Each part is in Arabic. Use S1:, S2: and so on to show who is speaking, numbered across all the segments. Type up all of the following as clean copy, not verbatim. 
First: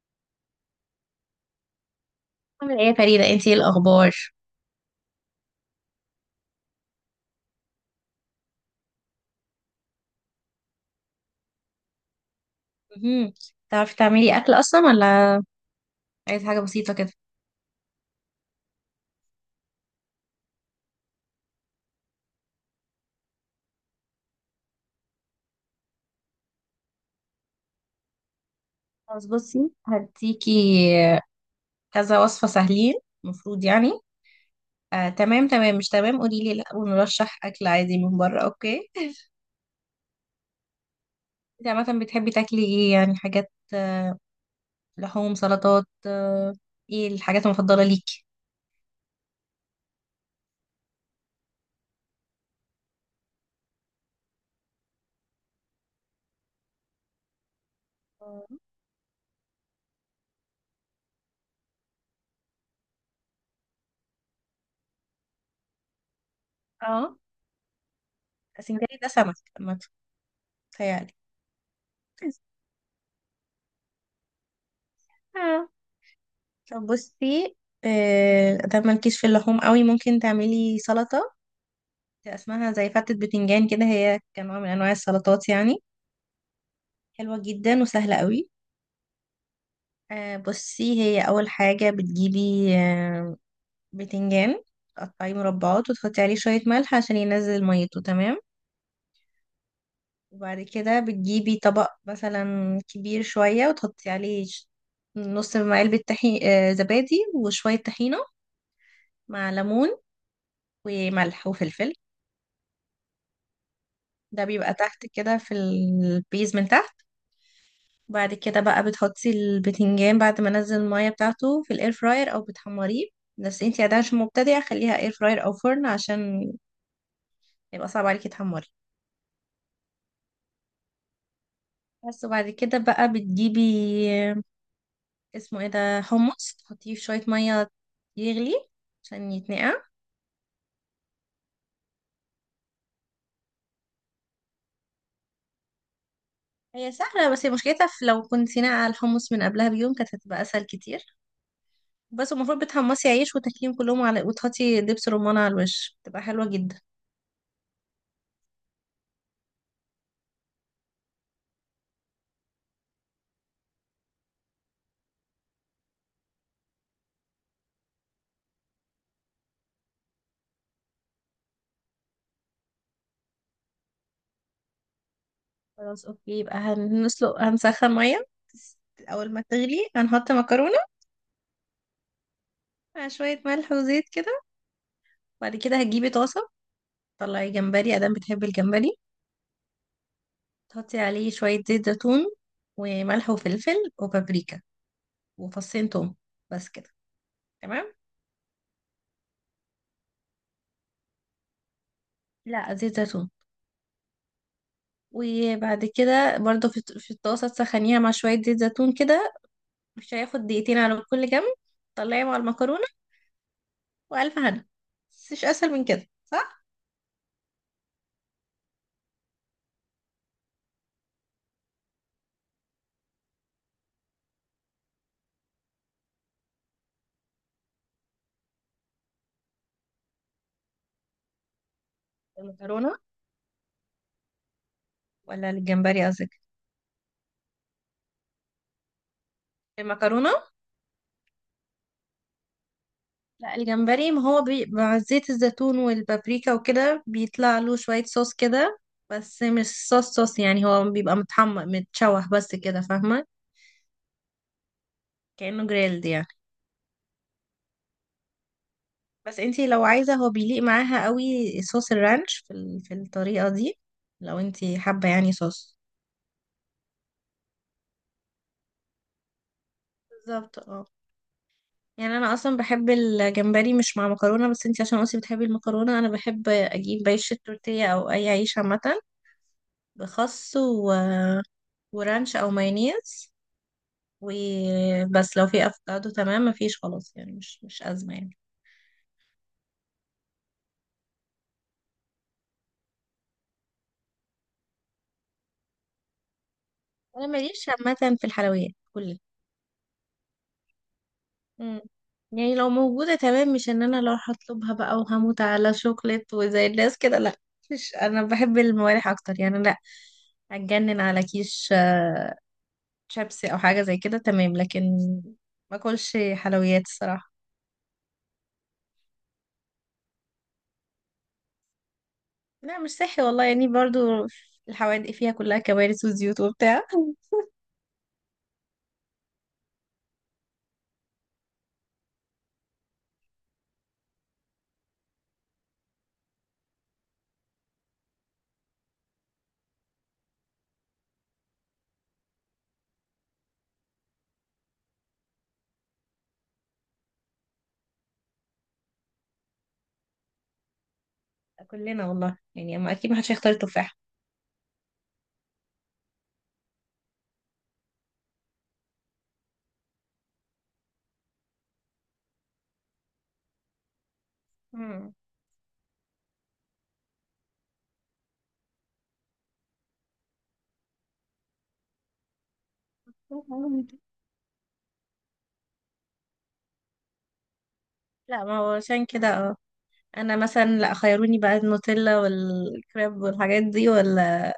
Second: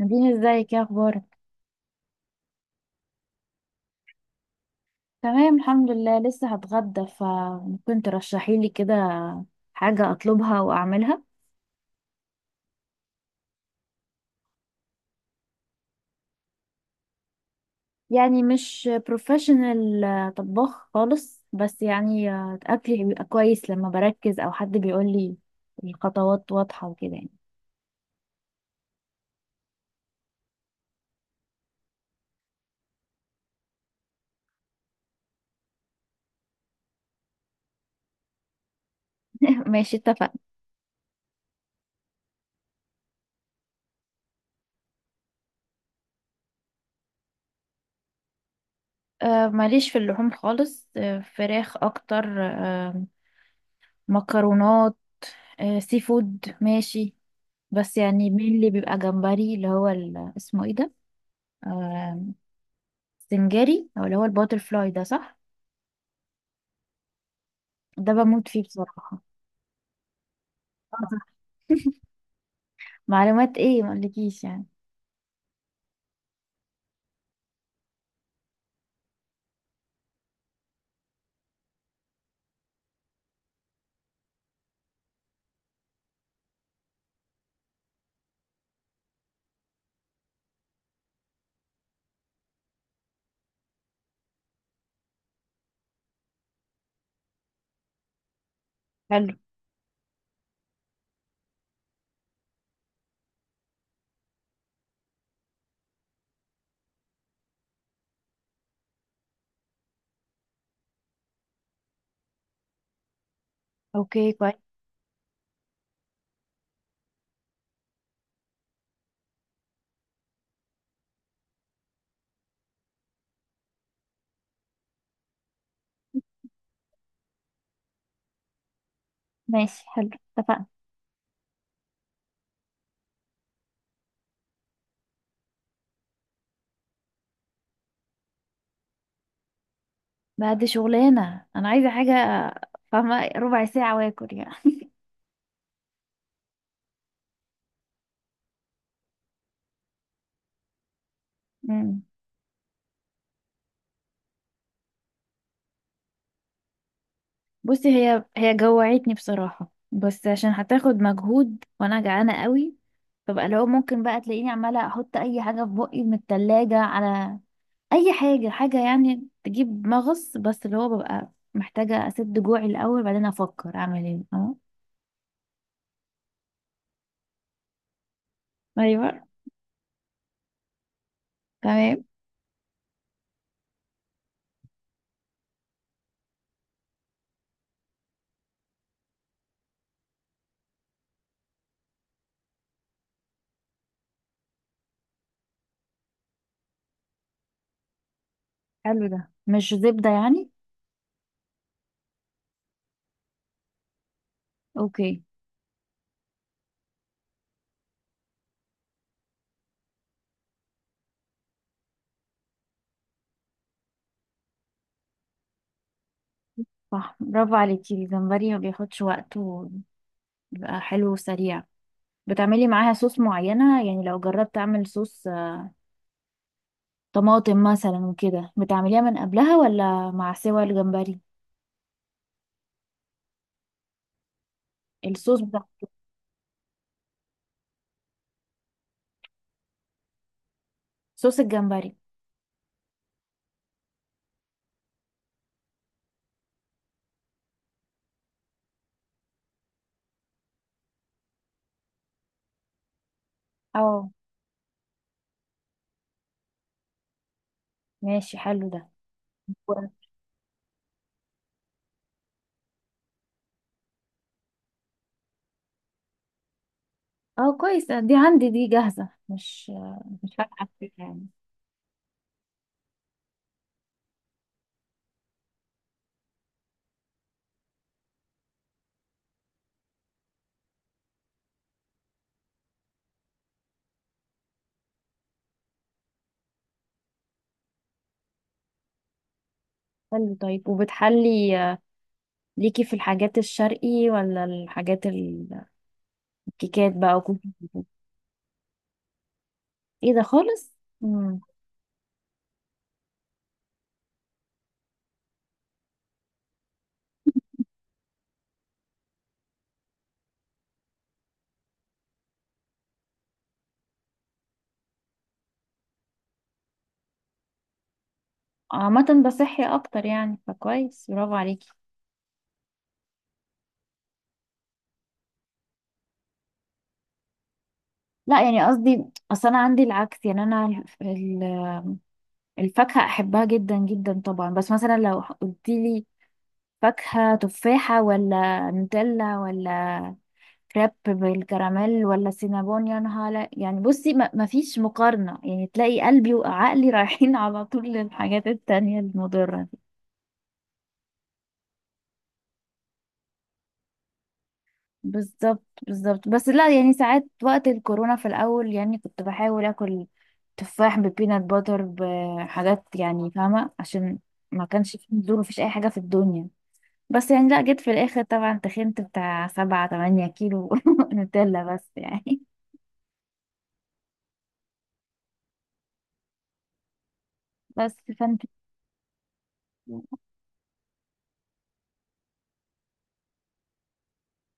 S1: نادين، ازيك؟ يا اخبارك؟
S2: عامل ايه يا فريدة، انتي ايه الاخبار؟
S1: تمام، الحمد لله. لسه هتغدى، فممكن ترشحي لي كده حاجة اطلبها واعملها؟
S2: مهم. تعرفي تعملي اكل اصلا ولا؟ عايزة حاجة بسيطة كده؟
S1: يعني مش بروفيشنال طباخ خالص، بس يعني اكلي بيبقى كويس لما بركز او حد بيقول لي الخطوات واضحة وكده يعني.
S2: خلاص، بصي هديكي كذا وصفة سهلين المفروض يعني. تمام تمام مش تمام، قولي لي لا ونرشح اكل عادي من بره، اوكي؟
S1: ماشي، اتفقنا.
S2: انت عامة بتحبي تاكلي ايه؟ يعني حاجات لحوم سلطات، ايه الحاجات المفضلة ليكي؟
S1: ماليش في اللحوم خالص، فراخ اكتر، مكرونات، سي فود ماشي. بس يعني مين اللي بيبقى جمبري، اللي هو اسمه ايه ده، آه، سنجاري، او اللي هو الباتر فلاي ده، صح؟
S2: اه،
S1: ده بموت فيه
S2: سنجاري ده
S1: بصراحة.
S2: سمك عامة،
S1: آه،
S2: تهيألي.
S1: صح. معلومات ايه ما اقولكيش يعني.
S2: اه، طب بصي. ده مالكيش في اللحوم قوي، ممكن تعملي سلطة اسمها زي فتة بتنجان كده، هي كنوع من انواع السلطات يعني، حلوة جدا وسهلة قوي. بصي، هي اول حاجة بتجيبي بتنجان. تقطعيه مربعات، وتحطي عليه شوية ملح عشان ينزل ميته، تمام.
S1: حلو.
S2: وبعد كده بتجيبي طبق مثلا كبير شوية، وتحطي عليه نص علبة طحين، زبادي وشوية طحينة مع ليمون وملح وفلفل.
S1: اوكي،
S2: ده
S1: كويس.
S2: بيبقى تحت كده في البيز من تحت. بعد كده بقى بتحطي البتنجان بعد ما نزل المية بتاعته في الاير فراير، او بتحمريه. بس انتي عادة عشان مبتدئة، خليها اير فراير او فرن، عشان يبقى صعب عليكي تحمري.
S1: ماشي، حلو، اتفقنا.
S2: بس، وبعد كده بقى بتجيبي، اسمه ايه ده، حمص، تحطيه في شوية مية يغلي عشان يتنقع.
S1: بعد شغلانة انا عايزة حاجة فاهمة، ربع ساعة واكل يعني.
S2: هي سهلة، بس هي مشكلتها في لو كنت ناقعة الحمص من قبلها بيوم، كانت هتبقى اسهل كتير.
S1: مم.
S2: بس المفروض بتحمصي عيش وتاكليهم كلهم على، وتحطي دبس رمان على الوش، تبقى حلوة جدا.
S1: بصي، هي جوعتني بصراحة، بس عشان هتاخد مجهود وانا جعانة قوي. فبقى لو ممكن بقى تلاقيني عمالة احط اي حاجة في بقي من التلاجة على اي حاجه حاجه يعني تجيب مغص، بس اللي هو ببقى محتاجه اسد جوعي الاول، بعدين افكر اعمل ايه. اه.
S2: خلاص اوكي، يبقى هنسلق، هنسخن ميه.
S1: ايوه.
S2: اول ما تغلي هنحط مكرونه
S1: تمام.
S2: مع شويه ملح وزيت كده. بعد كده هتجيبي طاسه، طلعي جمبري، ادام بتحبي الجمبري. تحطي عليه شويه زيت زيتون وملح وفلفل وبابريكا وفصين توم، بس كده، تمام.
S1: حلو، ده مش زبده يعني؟
S2: لا، زيت زيتون.
S1: اوكي.
S2: وبعد كده برضو، في الطاسه تسخنيها مع شويه زيت زيتون كده. مش هياخد دقيقتين على كل جنب. طلعي مع المكرونه والف هنا. مش اسهل من كده، صح؟
S1: صح، برافو عليكي. الجمبري ما بياخدش وقت وبيبقى حلو وسريع. بتعملي معاها صوص معينه؟ يعني لو جربت اعمل صوص طماطم مثلا وكده، بتعمليها من قبلها ولا مع سوى الجمبري؟
S2: المكرونه
S1: الصوص
S2: ولا
S1: بتاع.
S2: الجمبري قصدك؟ المكرونة؟
S1: صوص الجمبري.
S2: لا، الجمبري، ما هو مع زيت الزيتون والبابريكا وكده بيطلع له شوية صوص كده. بس مش صوص صوص يعني، هو بيبقى متحمر متشوح بس كده، فاهمة؟
S1: اه.
S2: كأنه جريلد يعني.
S1: ماشي، حلو ده.
S2: بس انتي لو عايزة هو بيليق معاها قوي، صوص الرانش في الطريقة دي، لو انتي حابة يعني صوص.
S1: اه، كويس، دي عندي، دي جاهزة مش. مش فاتحة
S2: بالظبط، اه.
S1: فيها يعني.
S2: يعني انا اصلا بحب الجمبري مش مع مكرونة، بس انتي عشان قلتي بتحبي المكرونة، انا بحب اجيب عيش التورتيه او اي عيش عامة. بخس ورانش او مايونيز. وبس، لو في افوكادو تمام، مفيش خلاص يعني، مش ازمه يعني.
S1: حلو، طيب، وبتحلي ليكي في الحاجات الشرقي ولا الحاجات الكيكات بقى
S2: انا
S1: وكوكيز
S2: ماليش
S1: وكده؟
S2: عامه في الحلويات كلها.
S1: ايه ده خالص! امم.
S2: مم. يعني لو موجوده تمام، مش ان انا لو هطلبها بقى وهموت على شوكليت وزي الناس كده، لا. مش، انا بحب الموالح اكتر يعني، لا. هتجنن على كيش، شيبسي او حاجه زي كده، تمام، لكن ما اكلش حلويات الصراحه.
S1: عامة بصحي اكتر يعني، فكويس، برافو عليكي.
S2: لا، مش صحي والله يعني، برضو الحوادق فيها كلها كوارث وزيوت وبتاع.
S1: لا يعني قصدي، اصل انا عندي العكس يعني، انا ال- الفاكهة احبها جدا جدا طبعا. بس مثلا لو قلتيلي فاكهة تفاحة ولا نوتيلا ولا كريب بالكراميل ولا سينابون يا نهار يعني بصي ما فيش مقارنة، يعني تلاقي قلبي وعقلي رايحين على طول للحاجات التانية المضرة دي.
S2: كلنا والله يعني، اما اكيد ما حدش هيختار التفاح.
S1: بالظبط، بالظبط، بس لا يعني ساعات وقت الكورونا في الأول يعني كنت بحاول آكل تفاح ببينات باتر بحاجات، يعني فاهمة، عشان ما كانش في
S2: مم.
S1: نزول ومفيش أي حاجة في الدنيا. بس يعني، لا جيت في الآخر طبعا تخنت بتاع 7 8 كيلو نوتيلا بس يعني. بس فانت.
S2: لا، ما هو عشان كده، اه. انا مثلا لا، خيروني بقى النوتيلا والكريب والحاجات دي، ولا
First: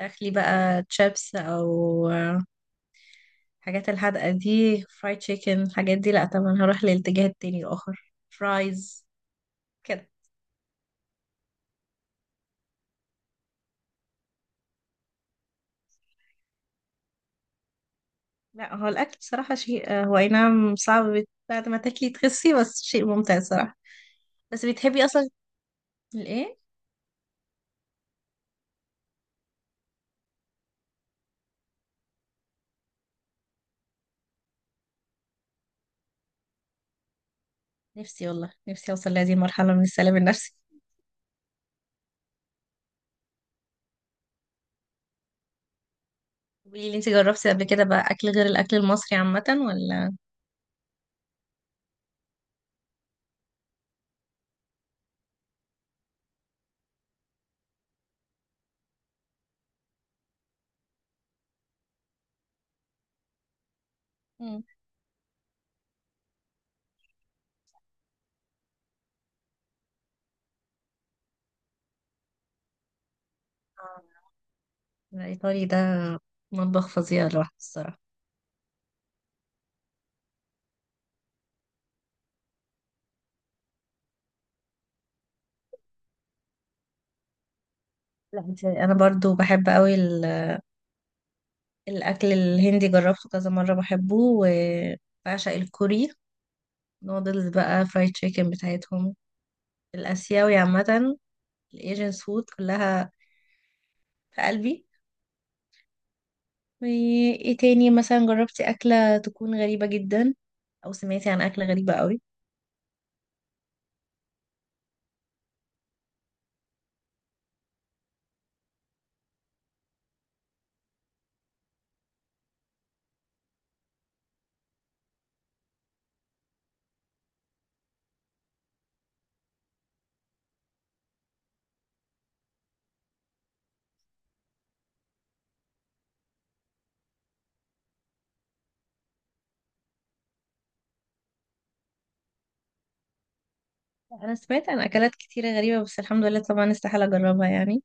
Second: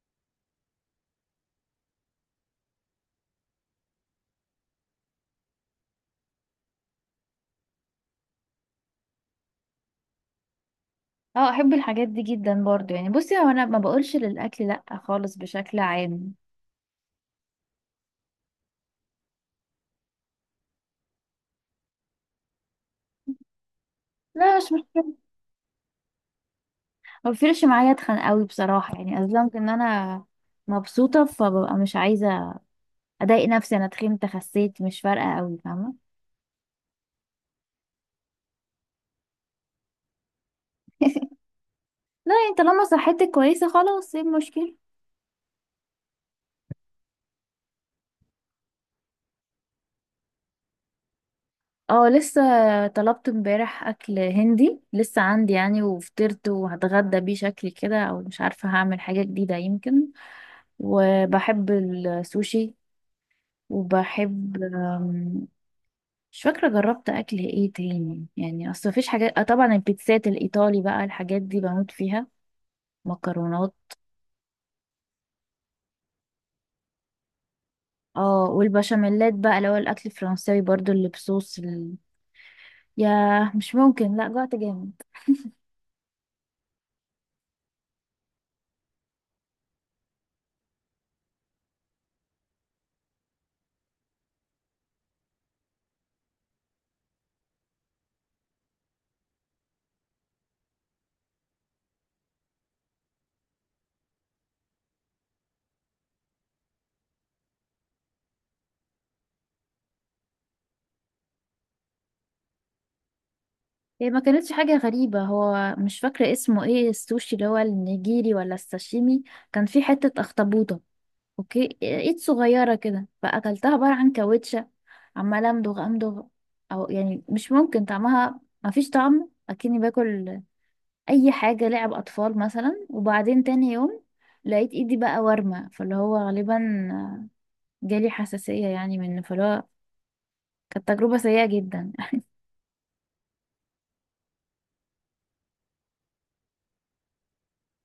S2: اخلي بقى تشيبس او الحاجات الحادقه دي، فرايد تشيكن الحاجات دي، لا طبعا هروح للاتجاه التاني الاخر، فرايز كده.
S1: اه، احب الحاجات دي جدا برضو يعني، بصي هو انا ما بقولش للاكل لا خالص بشكل عام.
S2: لا، هو الاكل بصراحه شيء، هو اي نعم صعب بعد ما تاكلي تخسي، بس شيء ممتع صراحه.
S1: لا، مش
S2: بس بتحبي
S1: مشكله.
S2: اصلا الايه؟
S1: ما بيفرقش معايا اتخن قوي بصراحه يعني، اصلا ان انا مبسوطه، فببقى مش عايزه اضايق نفسي، انا تخنت خسيت مش فارقه قوي فاهمه.
S2: نفسي والله، نفسي اوصل لهذه المرحله من السلام النفسي.
S1: لا يعني، طالما صحتك كويسه خلاص، ايه المشكله؟
S2: قولي لي، انت جربتي قبل كده بقى اكل غير الاكل المصري عامة ولا؟
S1: اه، لسه طلبت امبارح اكل هندي لسه عندي يعني، وفطرت وهتغدى بيه شكلي كده، او مش عارفه هعمل حاجه جديده يمكن. وبحب السوشي. وبحب
S2: مم.
S1: أم، مش فاكرة جربت أكل إيه تاني يعني، أصل مفيش حاجات، طبعا البيتزات الإيطالي بقى الحاجات دي بموت فيها. مكرونات.
S2: آه، الايطالي ده مطبخ فظيع لوحده الصراحة.
S1: اه، والبشاميلات بقى اللي هو الأكل الفرنساوي برضو اللي بصوص ياه، مش ممكن، لأ جوعت جامد.
S2: لا، انت انا برضو بحب قوي الاكل الهندي، جربته كذا مرة بحبه، وبعشق الكوري. نودلز بقى، فرايد تشيكن بتاعتهم، الاسيوي عامة، الايجنس فود كلها في قلبي. وايه تاني؟ مثلا جربتي اكلة تكون غريبة جدا، او سمعتي عن اكلة غريبة قوي؟
S1: هي ما كانتش حاجة غريبة، هو مش فاكرة اسمه ايه، السوشي اللي هو النيجيري ولا الساشيمي. كان فيه حتة أخطبوطة. اوكي، ايد صغيرة كده، فاكلتها عبارة عن كاوتشة. عمالة امضغ امضغ. او يعني مش ممكن طعمها، مفيش طعم، اكني باكل اي حاجة لعب اطفال مثلا. وبعدين تاني يوم لقيت ايدي بقى ورمة، فاللي هو غالبا جالي حساسية يعني منه، فاللي هو كانت تجربة سيئة جدا.
S2: انا سمعت عن اكلات كتيرة غريبة، بس الحمد لله طبعا استحالة اجربها يعني.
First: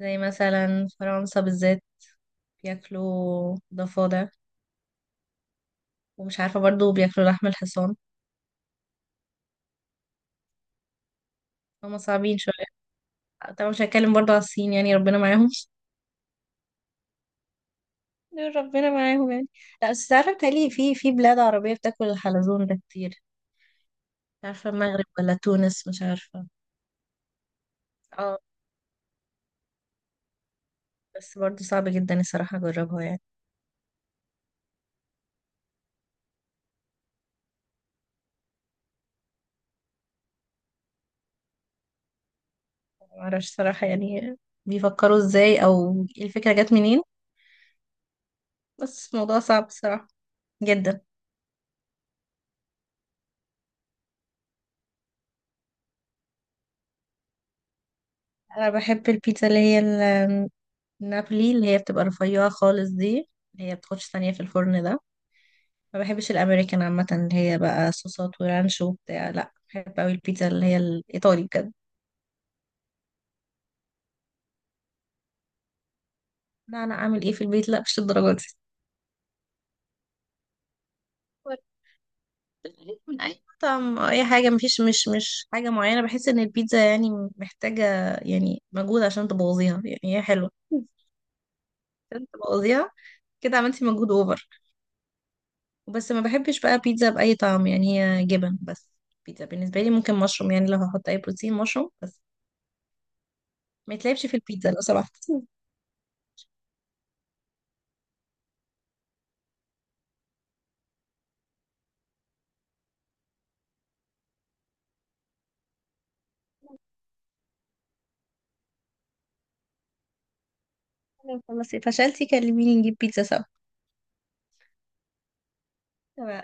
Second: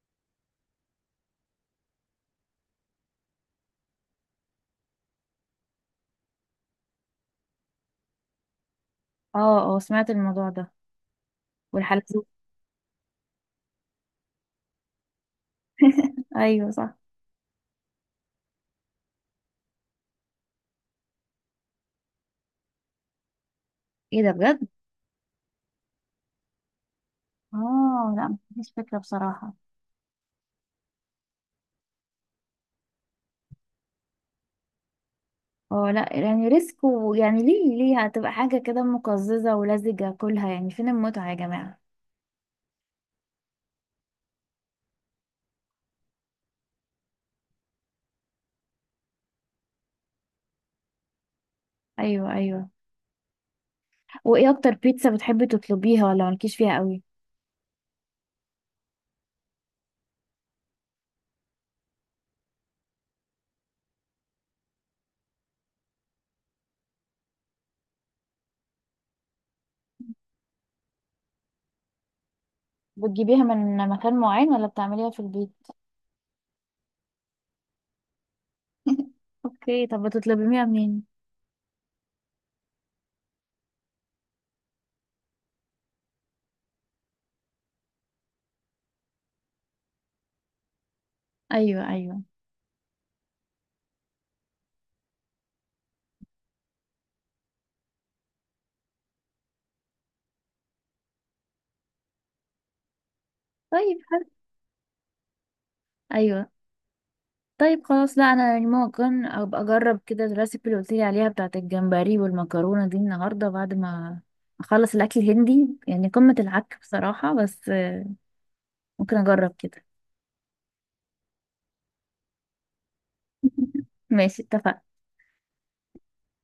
S2: زي مثلا فرنسا بالذات بياكلوا ضفادع، ومش عارفة برضو بياكلوا لحم الحصان.
S1: اه، اه، سمعت الموضوع ده.
S2: هما
S1: والحلزون.
S2: صعبين شوية. طبعا مش هتكلم برضو على الصين، يعني ربنا معاهم
S1: ايوه، صح.
S2: دول ربنا معاهم يعني. لا بس عارفة بتهيألي، في بلاد عربية بتاكل الحلزون ده كتير.
S1: ايه ده
S2: مش
S1: بجد؟
S2: عارفة، المغرب ولا تونس، مش عارفة.
S1: اه، لا
S2: اه.
S1: مفيش فكرة بصراحة.
S2: بس برضو صعب جدا الصراحة اجربها يعني.
S1: اه، لا يعني ريسك، ويعني ليه هتبقى حاجة كده مقززة ولزجة كلها، يعني فين المتعة يا جماعة.
S2: معرفش صراحة يعني بيفكروا ازاي، او الفكرة جت منين، بس الموضوع صعب الصراحة جدا.
S1: ايوه، ايوه. وايه اكتر بيتزا بتحبي تطلبيها، ولا مالكيش فيها قوي؟
S2: انا بحب البيتزا اللي هي نابلي، اللي هي بتبقى رفيعة خالص دي، اللي هي بتاخدش ثانية في الفرن ده. ما بحبش الأمريكان عامة اللي هي بقى صوصات ورانش وبتاع، لا بحب أوي البيتزا اللي هي الإيطالي بجد.
S1: بتجيبيها من مكان معين ولا بتعمليها في البيت؟
S2: لا، أنا أعمل إيه في البيت؟ لا مش الدرجة دي.
S1: اوكي، طب بتطلبيها منين؟
S2: ورد من أي مطعم أو أي حاجة، مفيش، مش حاجة معينة، بحس إن البيتزا يعني محتاجة. يعني مجهود عشان تبوظيها، يعني هي حلوة،
S1: ايوه، ايوه،
S2: عشان تبوظيها كده عملتي مجهود أوفر. وبس، ما بحبش بقى بيتزا بأي طعم، يعني هي جبن بس، بيتزا بالنسبة لي ممكن مشروم، يعني لو هحط أي بروتين، مشروم بس. ما
S1: طيب حلو.
S2: يتلعبش في البيتزا لو سمحت.
S1: ايوه، طيب خلاص. لا انا يعني ممكن ابقى اجرب كده الريسيبي اللي قلتيلي عليها بتاعت الجمبري والمكرونة دي النهاردة بعد ما اخلص الاكل الهندي، يعني قمة العك بصراحة، بس ممكن اجرب كده.
S2: خلاص فشلتي، كلميني نجيب بيتزا سوا.
S1: ماشي، اتفقنا.
S2: تمام.